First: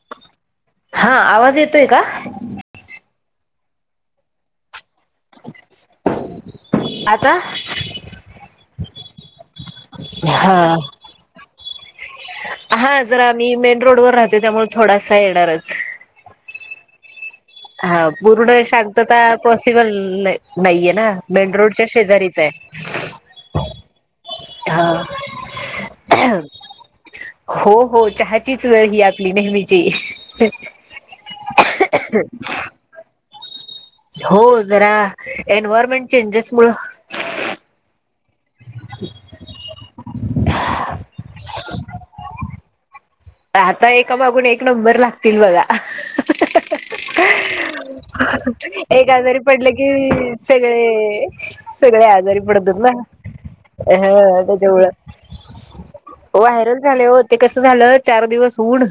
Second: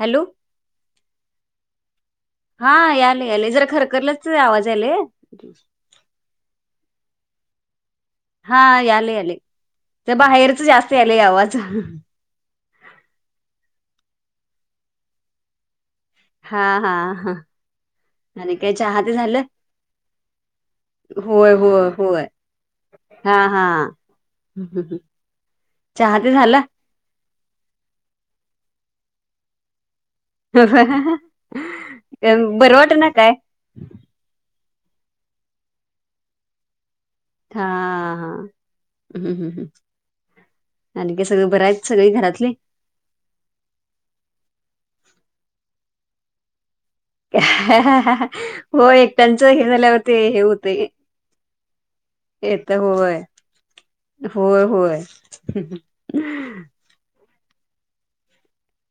Hello हा आवाज येतोय का? हा याले याले जर खर खरलाच आवाज यायले. आता- हा याले आले तर बाहेरच हा. जास्त आले आवाज. हा जरा आम्ही मेन रोडवर राहतो त्यामुळे थोडा सा येणारच. हा हा ह ह... हा पूर्ण शांतता पॉसिबल नाहीये ना होय मेन ररोडच्या होय होय शेजारीच आहे. हा हा. चहा ते झालं हो हो चहाचीच वेळ ही आपली नेहमीची बर वाट ना काय. हो जरा एन्वयरमेंट चेंजेस मुळ हा हा हम्म हम्म हम्म आणि का सगळं बराय सगळे घरातले आता एकामागून एक नंबर लागतील बघा हो एक आजारी एकट्यांच हे पडलं झाल्यावर की ते हे होते सगळे सगळे आज. आजारी येत पडतात ना. होय ह होय त्याच्यामुळं होय व्हायरल झाले हो ते कस. झालं चार दिवस ऊन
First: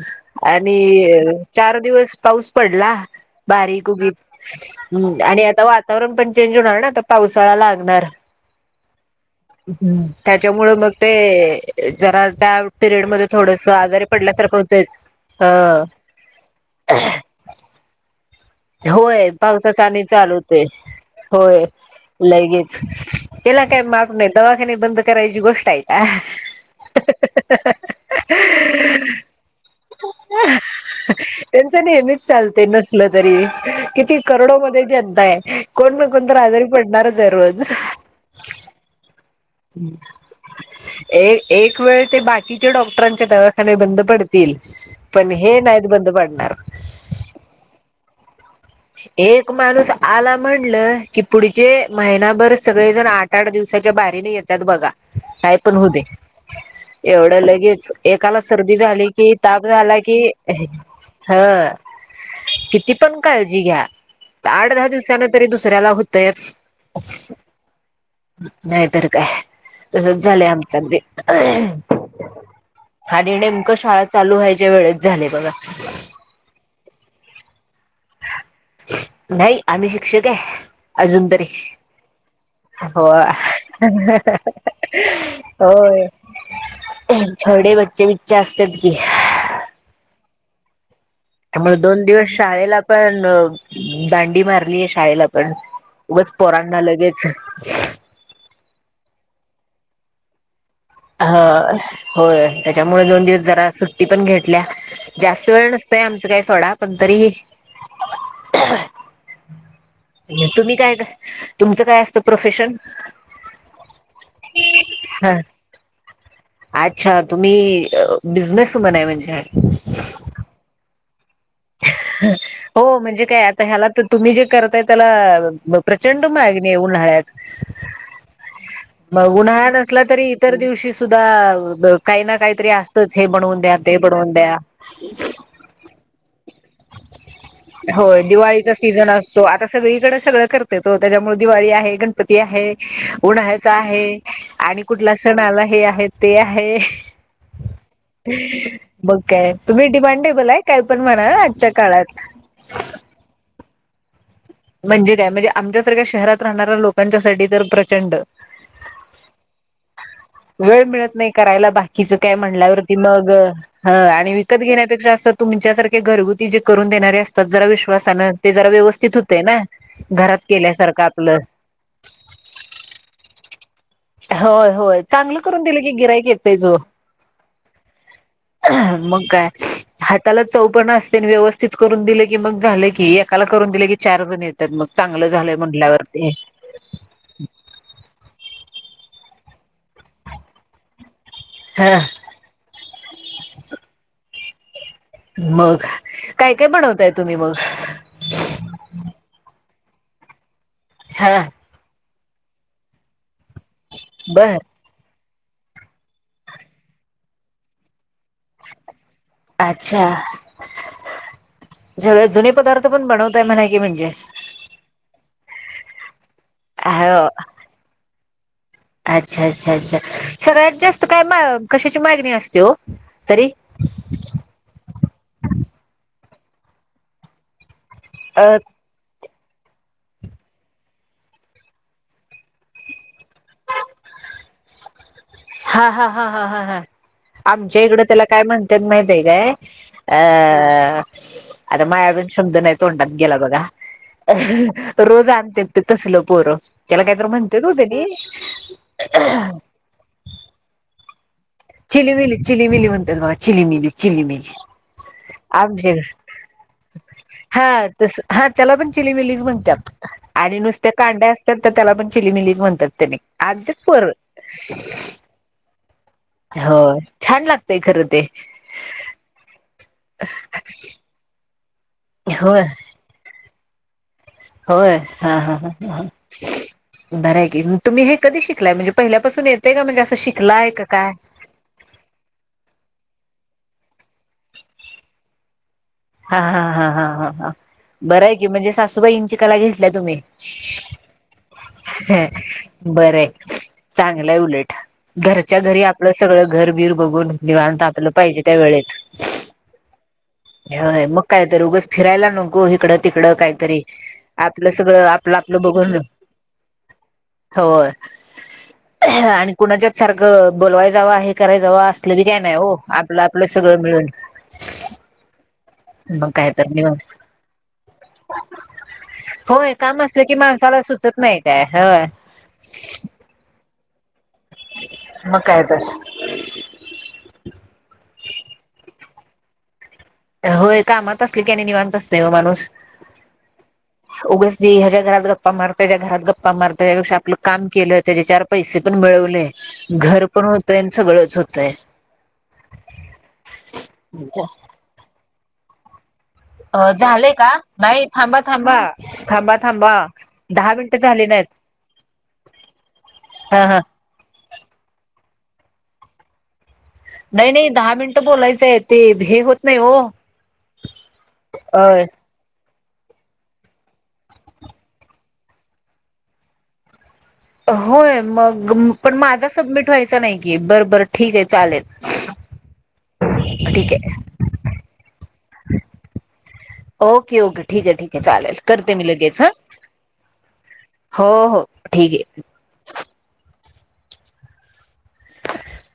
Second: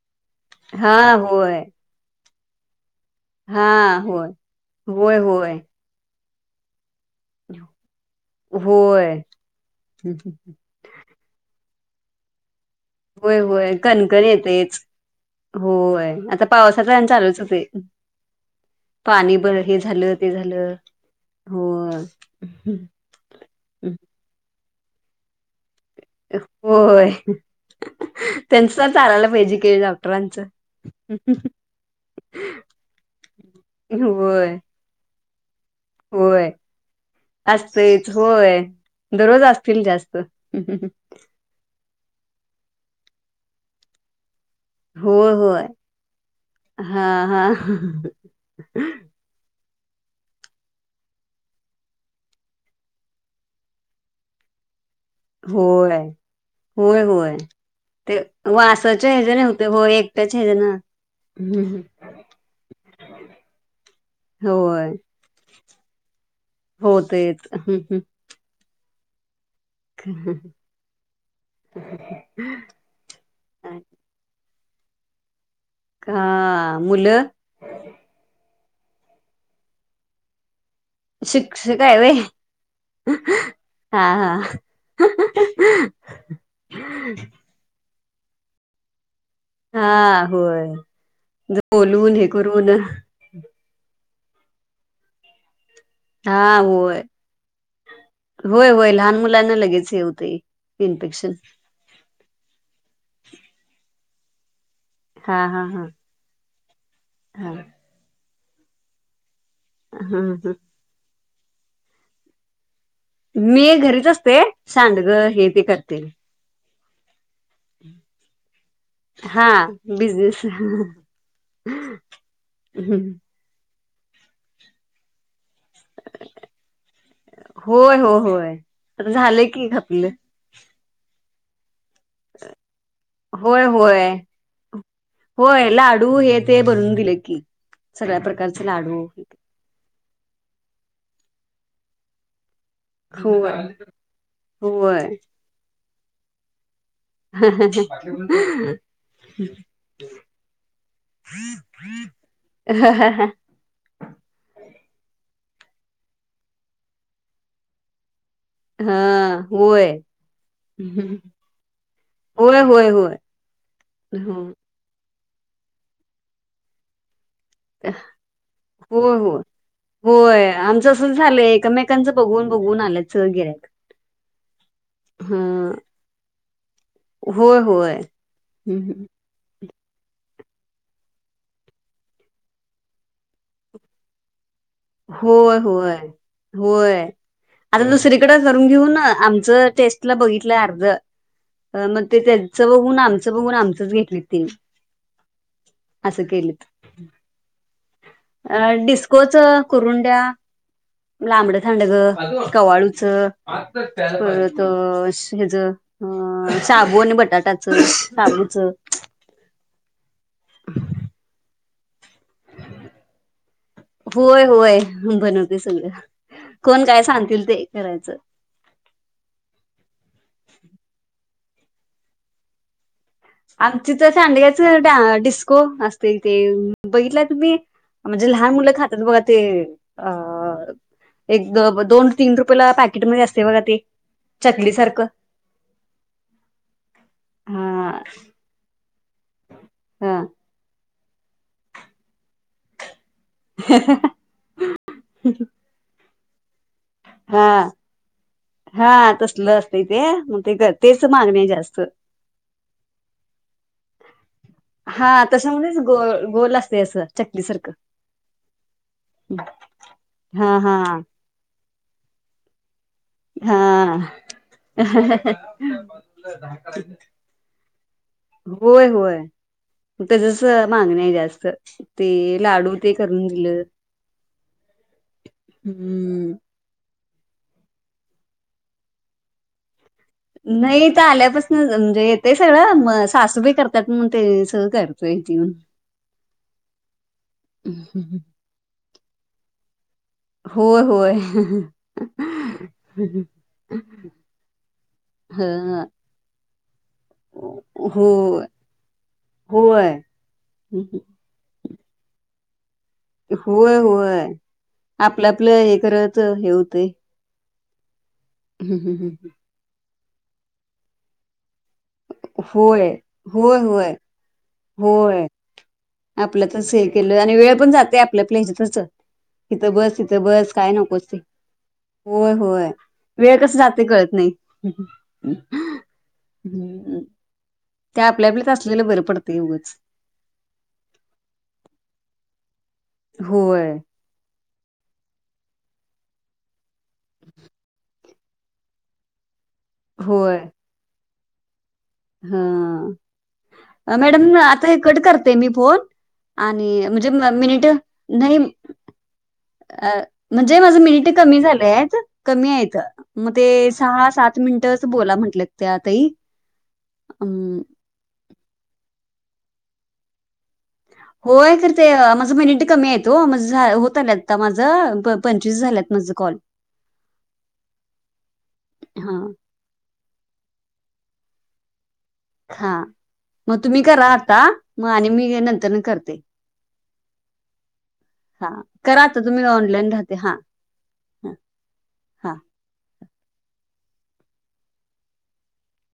हा आणि होय चार दिवस पाऊस पडला बारीक हां, होय. होय, उगी् आणि होय. आता वातावरण पण चेंज होणार ना आ पावसाळा लागणार होय ह् त्याच्यामु मग ते जरा त्या पिरियड मध्ये होय थोडस होय आजारी कणकण पडल्यासारखं येतेच होतच अ होय आता पावसाचा आणि चालूच होते हम् होय पावसाचा आणि चालू च हे झालं. होय लगेच त्याला काय मार नाही दवाखाने बंद करायची गोष्ट आहे. का होय त्यांच ना चालायला पाहिजे केळ डॉक्टरांचं च चालते नसल तरी किती होय, करडो मध्ये जनता आहे. कोण न कोण तर होय. आजारी पडणारच आहे रोज. असतंयच. होय. दररोज असतील जास्त. एक वेळ ते बाकी. बाकीचे डॉक्टरांच्या दवाखाने बंद पडत पण होय, हे होय. नाहीत बंद पडणार. हां, हां. एक माणूस.. आला म्हणलं की पुढचे महिनाभर सगळेजण आठ आठ दिवसाच्या बाहेरने येतात बघा. नाहीय पण होऊ दे. होय. होय, होय. एवढं लगेच ते एकाला सर्दी झाली वासाच्या कि ह्याच्याने होतंय. ताप होय, झाला की. एकट्याच्या ह्याच्यानं. हा किती, पण काळजी घ्या आठ होय. दहा दिवसान तरी दुसऱ्याला होतय. हो तेच नाहीतर काय तसच झालंय आमचं आणि आणि नेमक शाळा चालू व्हायच्या वेळेत झाले बघा. हा मुलं. नाही आम्ही शिक्षक आहे. अजून तरी शिक्षिका हायवे हो होय, छोडे बच्चे-बिच्चे असतात की. हा होय, त्यामुळे दोन बोलून हे दिवस करून शाळेला पण दांडी मारलीय शाळेला पण उगच हा पोरांना होय! लगेच होय-होय लहान मुलांना लगेच येवतंही. ह होय त्याच्यामुळे दोन दिवस जरा सुट्टी पण घेतल्या. हा जास्त हा वेळ हा नसतय आमचं काही सोडा पण तरी. हा [unintelligible] हं हं तुम्ही काय तुमचं काय असतं प्रोफेशन. मी घरीच असते सांडगं ह हे ते करते. अच्छा तुम्ही बिझनेस वुमन आहे म्हणजे. हा बिझनेस हो म्हणजे काय आता ह्याला तर तुम्ही जे करताय त्याला म प्रचंड मागणी उन्हाळ्यात, होय हो होय आता मग झालंय की उन्हाळा नसला आपलं तरी इतर दिवशी सुद्धाआ काही ना काहीतरी असतच हे बनवून होय द्या ते होय बनवून द्या. होय लाडू हे ते बनवून दिले की हो सगळ्या प्रकारचे दिवाळीचा लाडू सीझन असतो आता सगळीकडे सगळं करतेत ओ त्याच्यामुळे दिवाळी आहे गणपती आहे. होय उन्हाळ्याचा आहे, आणि होय कुठला सण आला, हे आहे ते आहे. बघ काय तुम्ही डिमांडेबल आहे काय पण म्हणा. आजच्या काळात. म्हणजे काय म्हणजे आमच्यासारख्या शहरात राहणाऱ्या लोकांच्यासाठी तर प्रचंड. हा होय. वेळ मिळत होय नाही करायला बाकीच काय होय होय म्हणल्यावरती मग ह आणि हो विकत घेण्यापेक्षा अस. तुमच्यासारखे घरगुती जे करून देणारे असतात जरा विश्वासानं ते जरा व्यवस्थित होय होतय ना घरात होय आमचं केल्यासारखं असं आपलं झालंय एकमेकांचं बघून बघून आलेत गिरायक. होय-होय चांगलं करून दिलं की गिरायक येतचं ओ. होय होय. [inaudible] त्याला चव पण असते व्यवस्थित करून दिलं की मग झालं कि एकाला करून दिले की चार जण येत. होय! होय-होय आता दुसरीकडे करून घेऊन आमचं. टेस्टला बघितलं अर्ध ह मग ते त्याचं बघून आमचं बघून आमचंच घेतली तेनी. मग अस काय केलेत, काय बनवताय तुम्ही मग [inaudible] डिस्कोच करून द्या, हा लांबडं थांड गं कवाळूचं. बर परत., [inaudible] हेज अ. शाबू आणि बटाटाचं. शाबूचं अच्छा सगळे जुने पदार्थ पण बनवताय म्हणा की म्हणजे होय-होय बनवते सगळं. कोण काय हो सांगतील ते करायचं.. अच्छा! अच्छा-अच्छा सगळ्यात जास्त काय कशाची मागणी असते ओ? आमची तर सांडग्याच डिस्को असते ते बघितला तुम्ही. म्हणजे अ लहान मुलं खातात बघा. ते अ एक दोन तीन रुपयला पॅकेटमध्येध्ये असते बघा ते. चकली सारखं. हा.. हा.. हा.. हा.. हा आमच्या हा इकडं त्याला काय म्हणते माहिते. हा आ आता माझा पण शब्द नाही तोंडात. गेला बघा. रोज आणते ते तसल पोरं. त्याला काहीत हा म्हणतेच हो त्यानी हा तसल असत ते. मग ते घर तेचं मागणी जा चिली मिली. चिली मिली म्हणत्यात बघा. चिल मिली चिली मिली. हा तशामध्येच आमचे गो गोल असते असं चकली हा सारखं तस हा त्याला पण चिलीमीलीचं म्हणत्यात. हा आणि हा नुसत्या कांड्या असतात तर त्याला पण चिली मिलीच म्हणतात. हा आणत्यात पोरं. हो छान लागतय खरं ते. त्याच्याच मागणी आहे जास्त. ते होय लाडू ते करून दिलं. होय. हा हा हा हा हम्म बरय की. तुम्ही हे कधी शिकलाय म्हणजे पहिल्यापासून येते का म्हणजे असं शिकलाय नाही का इथं काय आल्यापासन म्हणजे येतय सगळं म सासूबाई करतात. म्हणून ते सगळ करतोय इथ येऊन. हा हा हा हा हा हा बराय की म्हणजे सासूबाईंची कला तुम्ही होय होय बरय चांगलंय उलट घरच्या घरी ह आपलं सगळं घरबीर बघून निवांत हो आपलं पाहिजे त्यावेळे वेळेत होय. हॊय. मग काय तर, उगच फिरायला नको. इकडं तिकडं होय काहीतरी होय. आपलं सगळं आपलं आपलं-आपलं हे करायचं हे होतयं. हो आणि कुणाच्यात सारखं बोलवाय जावं आहे. करायच व असलं बि काय नाही हो होय, आपलं आपलं होय, सगळं होय, मिळून होय. मग आपल काय तर तस हे निवांत केलं. आणि वेळ पण जाते आपल्या आपल्या हच्यातच. होय ईथं बस काम तिथ असलं की बस काय माणसाला नकोच ते. सुचत नाही काय होय होय वेळ कस जात ते कळत नाही. मग काय तर. आपल्या आपल्यात असलेलं बरं पडते ए उगंच. होय कामात असली कनि निवांत असत व माणूस. होय, उगच ह्याच्या घरात गप्पा मारत त्यांच्या घरात गप्पा मार. त्यांच्यापेक्षा आपलं काम केलं त्याचे चार पैसे पण मिळवले घर पण होतोय. न सगळंच होतय. हा मॅडम आता हे कट करते मी फोन. आणि अ म्हणजे म झालंय का मिनिट नाही थांबा थांबा थांबा अ थांबा. म्हणजे दहा माझ मिनिटं मिनिट झाली कमी नाहीत झालेत. कमी आहेत. मग ते हा हा सहा सात मिनटच बोला म्हटलेत. त्या ताई नाही अं, नाही दहा मिनटं बोलायचंय आहे. ते हे होत नाही हो. होय करतेय माझं मिनिट कमी आहेत हो माझ होत्याल आता माझ पंचवीस झाल्यात माझ कॉल. होय मग पण हां, माझा सबमिट व्हायचा नाही की. बर बर ठीक आहे चालेल. हा मग तुम्ही ठीक आहे. करा आता. मग आणि मी नंतर करते. ओके ओके ठीक आहे ठीक आहे चालेल. हां, करते करा मी आता लगेच तुम्ही ह. ऑनलाईन राहते. हां, हो हां, हो ठीक हां. आहे.